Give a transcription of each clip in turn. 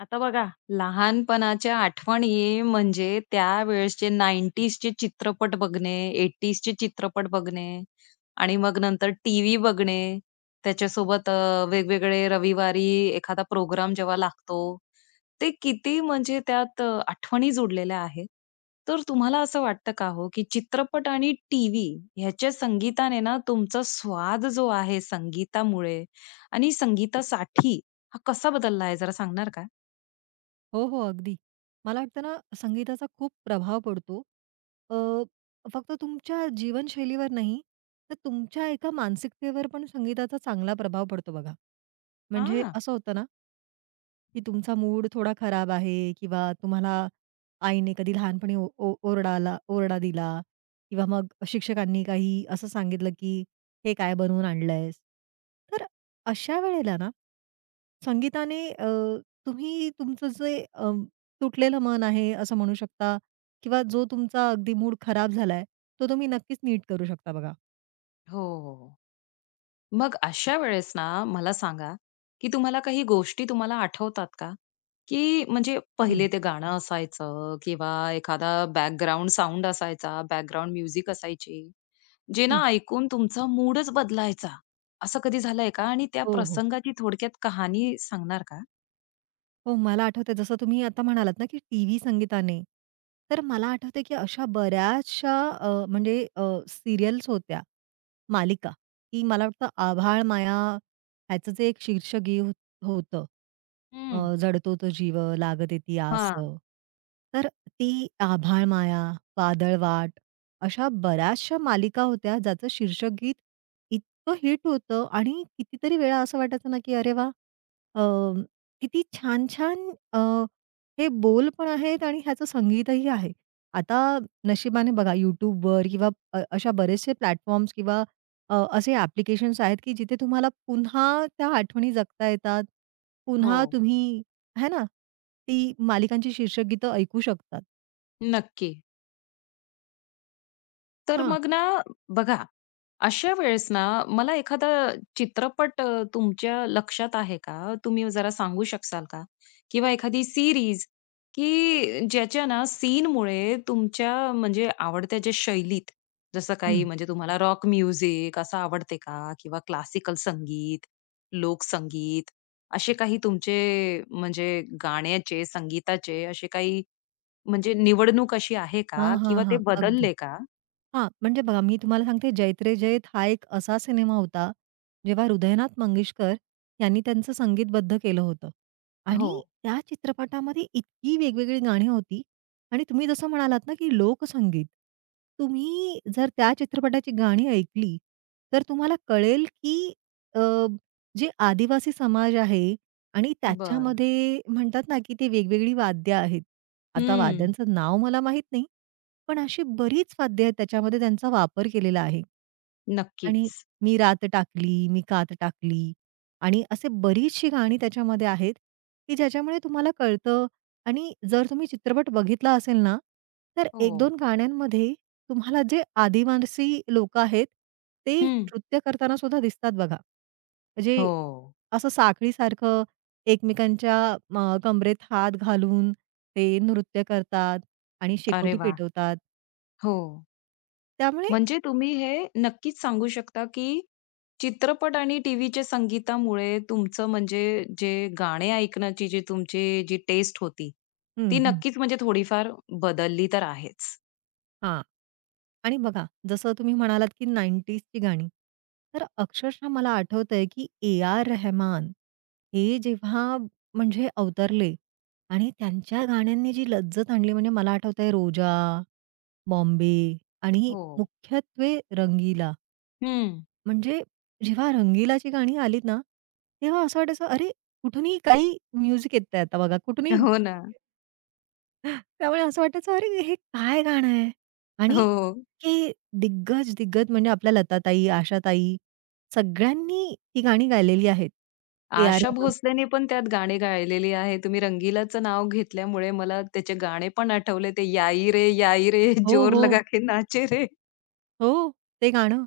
आता बघा लहानपणाच्या आठवणी म्हणजे त्यावेळेसचे 90ज चे चित्रपट बघणे. 80ज चे चित्रपट बघणे आणि मग नंतर टीव्ही बघणे. त्याच्यासोबत अ, वेगवेगळे रविवारी एखादा प्रोग्राम जेव्हा लागतो. ते किती म्हणजे त्यात अ, आठवणी जोडलेल्या आहेत. तर तुम्हाला असं वाटतं का हो, की चित्रपट आणि टीव्ही ह्याच्या संगीताने ना, तुमचा स्वाद जो आहे संगीतामुळे आणि संगीतासाठी हा कसा बदलला आहे. जरा सांगणार का? हो, हो. अगदी. मला वाटतं ना, संगीताचा खूप प्रभाव पडतो. अ, फक्त तुमच्या जीवनशैलीवर नाही, तर तुमच्या एका मानसिकतेवर पण संगीताचा चांगला प्रभाव पडतो बघा. म्हणजे हां. असं होतं ना की तुमचा मूड थोडा खराब आहे किंवा तुम्हाला आईने कधी लहानपणी ओ ओ ओरडाला ओरडा दिला किंवा मग शिक्षकांनी काही असं सांगितलं की "हे काय बनवून आणलयस?" तर अशा वेळेला ना संगीताने अ, तुम्ही तुमचं जे अ, तुटलेलं मन आहे असं म्हणू शकता किंवा जो तुमचा अगदी मूड खराब झाला आहे, तो तुम्ही नक्कीच नीट करू शकता बघा. हो, हो, हो. मग अशा वेळेस ना, मला सांगा की तुम्हाला काही गोष्टी तुम्हाला आठवतात का? की म्हणजे हं. पहिले ते गाणं असायचं किंवा एखादा बॅकग्राउंड साउंड असायचा, बॅकग्राऊंड म्युझिक असायची जे हं. ना, ऐकून तुमचा मूडच बदलायचा असं कधी झालंय का? आणि त्या हो, हो. प्रसंगाची थोडक्यात कहाणी सांगणार का? हो, मला आठवतंय जसं तुम्ही आता म्हणालात ना, की टीव्ही संगीताने तर मला आठवतंय कि अशा बऱ्याचशा अ, म्हणजे अ, सीरियल्स होत्या. मालिका की मला वाटतं "आभाळमाया" याचं जे एक शीर्ष गे हो होतं. हं. अ, जडतो तो जीव लागत ती आस. हां. तर ती "आभाळमाया," "वादळवाट" अशा बऱ्याचशा मालिका होत्या, ज्याचं शीर्षक गीत इतकं हिट होतं आणि कितीतरी वेळा असं वाटायचं ना, की "अरे वाह! अ, किती छान-छान अ, हे बोल पण आहेत आणि ह्याचं संगीतही आहे." आता नशिबाने बघा YouTube वर किंवा अ, अशा बरेचसे प्लॅटफॉर्म्स किंवा अ, असे ॲप्लिकेशन्स आहेत की जिथे तुम्हाला पुन्हा त्या आठवणी जगता येतात. पुन्हा हो. तुम्ही है ना, ती मालिकांची शीर्षक गीत ऐकू शकतात. नक्की. तर हां. मग ना बघा. अशा वेळेस ना, मला एखादा चित्रपट अ, तुमच्या लक्षात आहे का? तुम्ही जरा सांगू शकाल का? किंवा एखादी सीरीज की ज्याच्या ना सीनमुळे तुमच्या म्हणजे आवडत्या ज्या शैलीत. जसं हं. काही म्हणजे तुम्हाला रॉक म्युझिक असं आवडते का? किंवा क्लासिकल संगीत, लोक संगीत. असे काही तुमचे म्हणजे गाण्याचे, संगीताचे असे काही. म्हणजे निवड अशी आहे हां, का? हां, किंवा ते हां. अगदी. बदलले का? हां. म्हणजे बघा मी तुम्हाला सांगते 'जैत रे जैत' हा एक असा सिनेमा होता. जेव्हा हृदयनाथ मंगेशकर यांनी त्यांचं संगीतबद्ध केलं होतं. आणि हो. त्या चित्रपटामध्ये इतकी वेगवेगळी गाणी होती. आणि तुम्ही जसं म्हणालात ना की लोकसंगीत. तुम्ही जर त्या चित्रपटाची गाणी ऐकली, तर तुम्हाला कळेल की अ, जे आदिवासी समाज आहे. आणि बरं. त्याच्यामध्ये म्हणतात ना की ते वेगवेगळी वाद्य आहेत. आता हं. वाद्यांचं नाव मला माहित नाही. पण अशी बरीच वाद्य आहेत त्याच्यामध्ये, त्यांचा वापर केलेला आहे. आणि नक्कीच. मी रात टाकली, मी कात टाकली. आणि असे बरीचशी गाणी त्याच्यामध्ये आहेत. की ज्याच्यामुळे तुम्हाला कळतं आणि जर तुम्ही चित्रपट बघितला असेल ना. तर एक हो. दोन गाण्यांमध्ये तुम्हाला जे आदिवासी लोक आहेत ते हं. नृत्य करताना सुद्धा दिसतात बघा. म्हणजे हो. असं साखळीसारखं, एकमेकांच्या म कंबरेत हात घालून ते नृत्य करतात आणि अरे, शेकोटी वाह! पेटवतात. हो. त्यामुळे म्हणजे तुम्ही हे नक्कीच सांगू शकता की चित्रपट आणि टीव्हीच्या संगीतामुळे तुमचं म्हणजे जे गाणे ऐकण्याची जी तुमची जी टेस्ट होती, हं, ती हं. नक्कीच म्हणजे थोडीफार बदलली तर आहेच. हां. आणि बघा जसं तुम्ही म्हणालात की 90s ची गाणी. तर अक्षरशः मला आठवतं आहे, की ए. आर. रेहमान हे जेव्हा म्हणजे अवतरले आणि त्यांच्या गाण्यांनी जी लज्जत आणली. म्हणजे मला आठवतं आहे रोजा, बॉम्बे आणि हो. मुख्यत्वे रंगीला. हं. म्हणजे जेव्हा रंगीलाची गाणी आलीत ना, तेव्हा असं वाटायचं अरे, कुठूनही काही म्युझिक येतं आहे. आता बघा कुठूनही हो ना. त्यामुळे असं वाटायचं अरे, हे काय गाणं आहे. आणि हो. हे दिग्गज-दिग्गज म्हणजे आपल्या लता ताई, आशा ताई सगळ्यांनी ती गाणी गायलेली आहेत. ए. आर. आशा रेहमान भोसलेने पण त्यात गाणी गायलेली आहे. तुम्ही रंगीलाचं नाव घेतल्यामुळे मला त्याचे गाणे पण आठवले. ते याईरे, याईरे हो, जोर हो. लगा के नाचेरे. हो ते गाणं.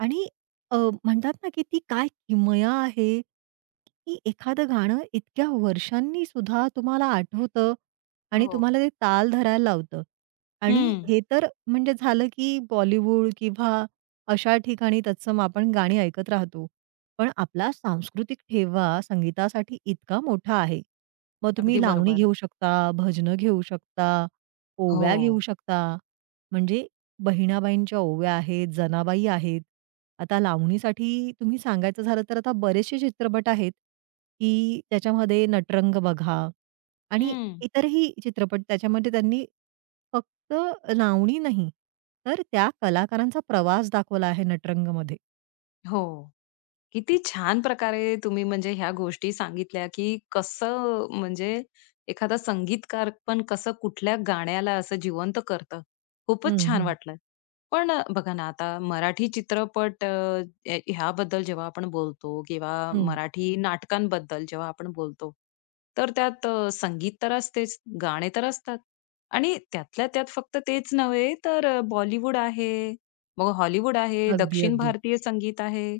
आणि अ, म्हणतात ना, की ती काय किमया आहे की एखादं गाणं इतक्या वर्षांनीसुद्धा तुम्हाला आठवतं आणि हो. तुम्हाला ते ताल धरायला लावतं. आणि हं. हे तर म्हणजे झालं की बॉलिवूड किंवा अशा ठिकाणी तत्सम आपण गाणी ऐकत राहतो. पण आपला सांस्कृतिक ठेवा संगीतासाठी इतका मोठा आहे. मग तुम्ही अगदी लावणी बरोबर. घेऊ शकता, भजनं घेऊ शकता, ओव्या घेऊ हो. शकता. म्हणजे बहिणाबाईंच्या ओव्या आहेत, जनाबाई आहेत. आता लावणीसाठी तुम्ही सांगायचं झालं तर आता बरेचशे चित्रपट आहेत की त्याच्यामध्ये नटरंग बघा. आणि हं. इतरही चित्रपट त्याच्यामध्ये त्यांनी फक्त लावणी नाही तर त्या कलाकारांचा प्रवास दाखवला आहे नटरंगमध्ये. हो. किती छान प्रकारे तुम्ही म्हणजे ह्या गोष्टी सांगितल्या की कसं म्हणजे एखादा संगीतकार पण कसं कुठल्या गाण्याला असं जिवंत करतं. हं, खूपच छान हं. वाटलंय. पण अ, बघा ना आता मराठी चित्रपट अ, ह ह्याबद्दल जेव्हा आपण बोलतो किंवा हं. मराठी नाटकांबद्दल जेव्हा आपण बोलतो, तर त्यात संगीत तर असतेच. गाणे तर असतात. आणि त्यातल्या त्यात फक्त तेच नव्हे तर बॉलिवूड आहे, मग हॉलिवूड आहे, अगदी, दक्षिण अगदी. भारतीय संगीत आहे.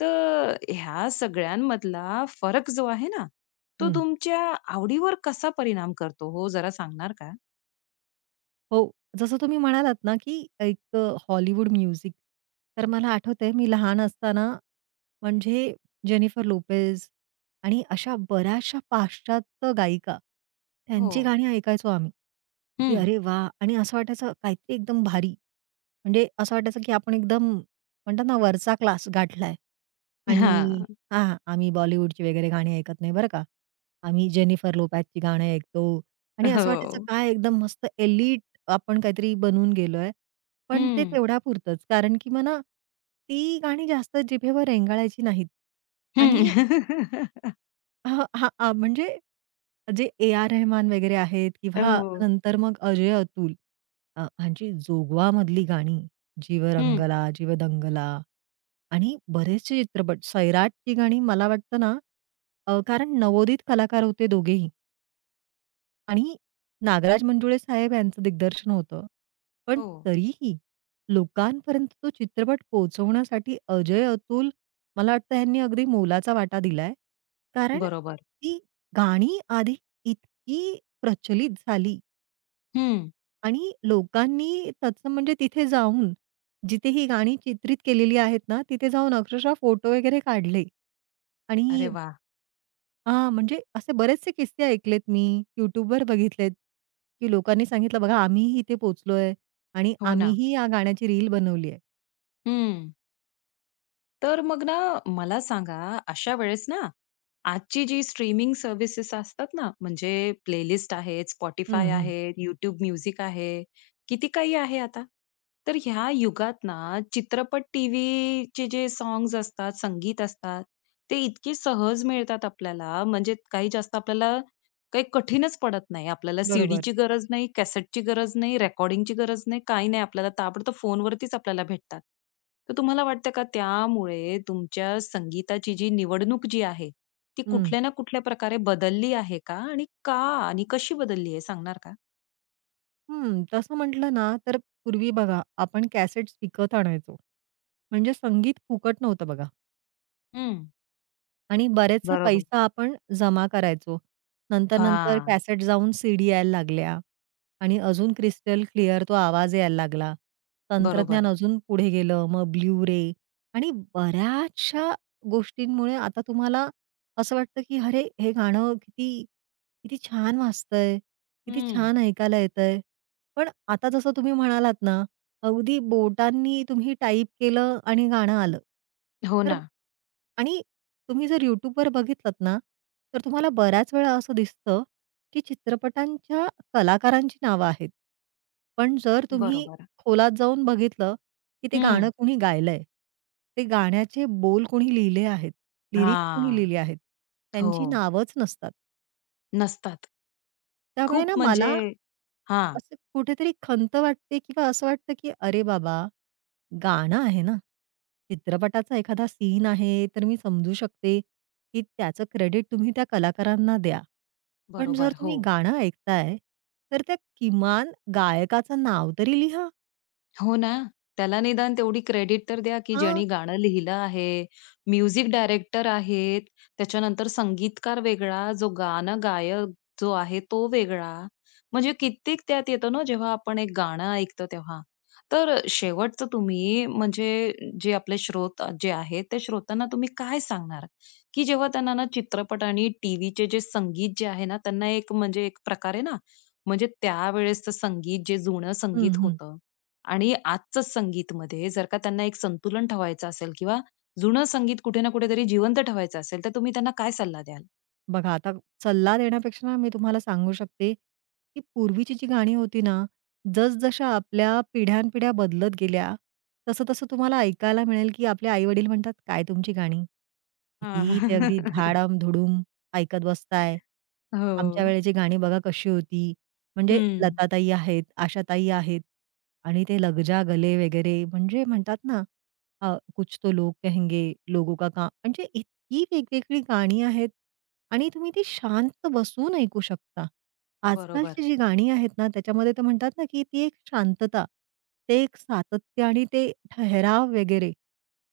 तर ह्या सगळ्यांमधला फरक जो आहे ना तो हं. तुमच्या आवडीवर कसा परिणाम करतो हो जरा सांगणार का? हो. जसं तुम्ही म्हणालात ना की एक अ, हॉलिवूड म्युझिक. तर मला आठवतंय मी लहान असताना म्हणजे जेनिफर लोपेज आणि अशा बऱ्याचशा पाश्चात्य गायिका, त्यांची हो. गाणी ऐकायचो आम्ही. की हं. अरे, वाह! आणि असं वाटायचं काहीतरी एकदम भारी. म्हणजे असं वाटायचं की आपण एकदम म्हणतात ना वरचा क्लास गाठला आहे आणि हां. हां, आम्ही बॉलिवूडची वगैरे गाणी ऐकत नाही बरं का, आम्ही जेनिफर लोपेजची गाणे ऐकतो. आणि असं वाटायचं हो. काय एकदम मस्त एलीट आपण काहीतरी बनवून गेलो आहे. पण ते हं. तेवढ्यापुरतंच कारण की मला ती गाणी जास्त जिभेवर रेंगाळायची नाहीत. हं. आणि अ, हां, आ, म्हणजे जे ए. आर. रेहमान वगैरे आहेत अ, किंवा हो. नंतर मग अजय-अतुल अ, ह्यांची जोगवामधली गाणी जीव हं. रंगला, जीव दंगला आणि बरेचशे चित्रपट. सैराटची गाणी मला वाटतं ना अ, कारण नवोदित कलाकार होते दोघेही. आणि नागराज मंजुळे साहेब यांचं दिग्दर्शन होतं. पण हो. तरीही लोकांपर्यंत तो चित्रपट पोहोचवण्यासाठी अजय-अतुल मला वाटतं ह्यांनी अगदी मोलाचा वाटा दिलाय. कारण बरोबर. ती गाणी आधी इतकी प्रचलित झाली. हं. आणि लोकांनी तत्सम म्हणजे तिथे जाऊन जिथे ही गाणी चित्रित केलेली आहेत ना, तिथे जाऊन अक्षरशः फोटो वगैरे काढले. आणि अरे वाह! हां. म्हणजे असे बरेचसे किस्से ऐकलेत मी. YouTubeवर बघितलेत की लोकांनी सांगितलं, "बघा आम्हीही इथे पोहोचलोय आणि हो ना. आम्हीही या गाण्याची रील बनवली आहे." हं. तर मग ना, मला सांगा अशा वेळेस ना आजची जी स्ट्रीमिंग सर्व्हिसेस असतात ना म्हणजे प्लेलिस्ट आहेत, Spotify हं, हं. आहे, YouTube Music आहे. किती काही आहे आता. तर ह्या युगात ना चित्रपट टीव्हीचे जे सॉंग्स असतात, संगीत असतात ते इतकी सहज मिळतात आपल्याला. म्हणजे काही जास्त आपल्याला काही कठीणच पडत नाही. आपल्याला बरोबर. सीडीची गरज नाही, कॅसेटची गरज नाही, रेकॉर्डिंगची गरज नाही, काही नाही. आपल्याला ताबडतोब फोनवरतीच आपल्याला भेटतात. तर तुम्हाला वाटतं का त्यामुळे तुमच्या संगीताची जी निवडणूक जी आहे ती हं. कुठल्या ना कुठल्या प्रकारे बदलली आहे का? आणि का आणि कशी बदलली आहे सांगणार का? हं. तसं म्हटलं ना तर पूर्वी बघा आपण कॅसेट्स विकत आणायचो. म्हणजे संगीत फुकट नव्हतं बघा. हं. आणि बरेचसा बरोबर. पैसा आपण जमा करायचो. नंतर, नंतर हां. कॅसेट जाऊन सीडी यायला लागल्या आणि अजून क्रिस्टल क्लिअर तो आवाज यायला लागला. तंत्रज्ञान बरोबर. अजून पुढे गेलं. मग ब्लू रे आणि बऱ्याचशा गोष्टींमुळे आता तुम्हाला असं वाटतं की अरे हे गाणं किती, किती छान वाजतंय किती हं. छान ऐकायला येतंय. पण आता जसं तुम्ही म्हणालात ना अगदी बोटांनी तुम्ही टाईप केलं आणि गाणं आलं हो तर ना. आणि तुम्ही जर YouTubeवर बघितलात ना तर तुम्हाला बऱ्याच वेळा असं दिसतं की चित्रपटांच्या कलाकारांची नावं आहेत. पण जर तुम्ही बरोबर. खोलात जाऊन बघितलं कि ते गाणं हं. कोणी गायलंय? ते गाण्याचे बोल कुणी लिहिले आहेत? लिरिक्स कोणी हां, लिहिले आहेत? त्यांची हो. नावच नसतात. नसतात. त्यामुळे ना खूप म्हणजे मला हां. असं कुठेतरी खंत वाटते किंवा असं वाटतं की अरे बाबा गाणं आहे ना. चित्रपटाचा एखादा सीन आहे तर मी समजू शकते की त्याचं क्रेडिट तुम्ही त्या कलाकारांना द्या. पण जर बरोबर. तुम्ही हो. गाणं ऐकताय तर त्या किमान गायकाचं नाव तरी लिहा. हो ना. त्याला निदान तेवढी क्रेडिट तर द्या की हां. ज्यानी गाणं लिहिलं आहे. म्युझिक डायरेक्टर आहेत. त्याच्यानंतर संगीतकार वेगळा जो गाणं गायक जो आहे तो वेगळा म्हणजे कित्येक त्यात येतं ना जेव्हा आपण एक गाणं ऐकतो तेव्हा. तर अ, शेवटचं तुम्ही म्हणजे जे आपले श्रोते जे आहेत ते श्रोत्यांना तुम्ही काय सांगणार? की जेव्हा त्यांना ना चित्रपट आणि टीव्हीचे जे संगीत जे आहे ना त्यांना एक म्हणजे एक प्रकारे ना म्हणजे त्यावेळेसचं संगीत जे जुनं हं, संगीत हं. होतं आणि आजचं संगीतमध्ये जर का त्यांना एक संतुलन ठेवायचं असेल किंवा जुनं संगीत कुठे ना कुठेतरी जिवंत ठेवायचं असेल तर तुम्ही त्यांना काय सल्ला द्याल? बघा आता सल्ला देण्यापेक्षा मी तुम्हाला सांगू शकते की पूर्वीची जी गाणी होती ना, जसजशा आपल्या पिढ्यानपिढ्या बदलत गेल्या तसं तसं तुम्हाला ऐकायला मिळेल की आपले आई-वडील म्हणतात, "काय तुमची गाणी? हां. किती ते अगदी धाडम-धुडम ऐकत बसताय. हो. आमच्यावेळेची गाणी बघा कशी होती?" म्हणजे हं. लताताई आहेत. आशाताई आहेत आणि ते लगजा गले वगैरे म्हणजे म्हणतात ना अ, कुछ तो लोग कहेंगे लोगों का काम म्हणजे इतकी वेगवेगळी गाणी आहेत आणि तुम्ही ती शांत बसून ऐकू शकता. बरोबर. आजकालची जी गाणी आहेत ना त्याच्यामध्ये ते म्हणतात ना की ती एक शांतता, ते एक सातत्य आणि ते ठहराव वगैरे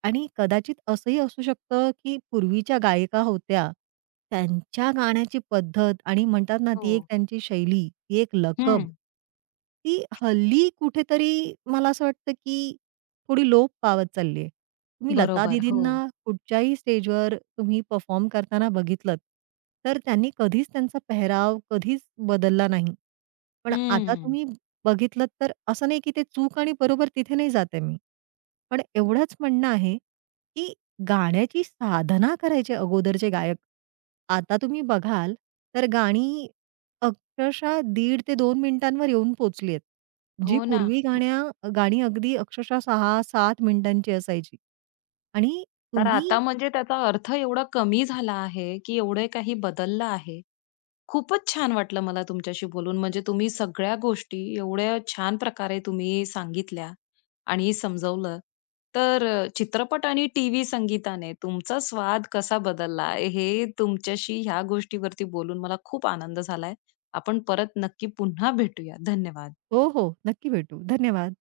आणि कदाचित असंही असू शकतं की पूर्वीच्या गायिका होत्या त्यांच्या गाण्याची पद्धत आणि म्हणतात ना ती एक हो. त्यांची शैली, एक लकब, हं. ती हल्ली कुठेतरी मला असं वाटतं की थोडी लोप पावत चालली आहे. तुम्ही लता बरोबर, दीदींना हो. कुठच्याही स्टेज वर तुम्ही परफॉर्म करताना बघितलत तर त्यांनी कधीच त्यांचा पेहराव कधीच बदलला नाही. पण आता हं. तुम्ही बघितलत तर असं नाही की ते चूक आणि बरोबर तिथे नाही जात आहे मी. पण एवढंच म्हणणं आहे की गाण्याची साधना करायचे अगोदरचे जे गायक. आता तुम्ही बघाल तर गाणी अक्षरशः दीड ते 2 मिनिटांवर येऊन पोहचली आहेत. जी हो ना. पूर्वी गाण्या गाणी अगदी अक्षरशः 6-7 मिनिटांची असायची. आणि तर तुम्ही आता म्हणजे त्याचा अर्थ एवढा कमी झाला आहे की एवढे काही बदललं आहे. खूपच छान वाटलं मला तुमच्याशी बोलून म्हणजे तुम्ही सगळ्या गोष्टी एवढ्या छान प्रकारे तुम्ही सांगितल्या आणि समजवलं तर अ, चित्रपट आणि टीव्ही संगीताने तुमचा स्वाद कसा बदलला आहे. हे तुमच्याशी ह्या गोष्टीवरती बोलून मला खूप आनंद झालाय. आपण परत नक्की पुन्हा भेटूया. धन्यवाद. हो, हो. नक्की भेटू. धन्यवाद.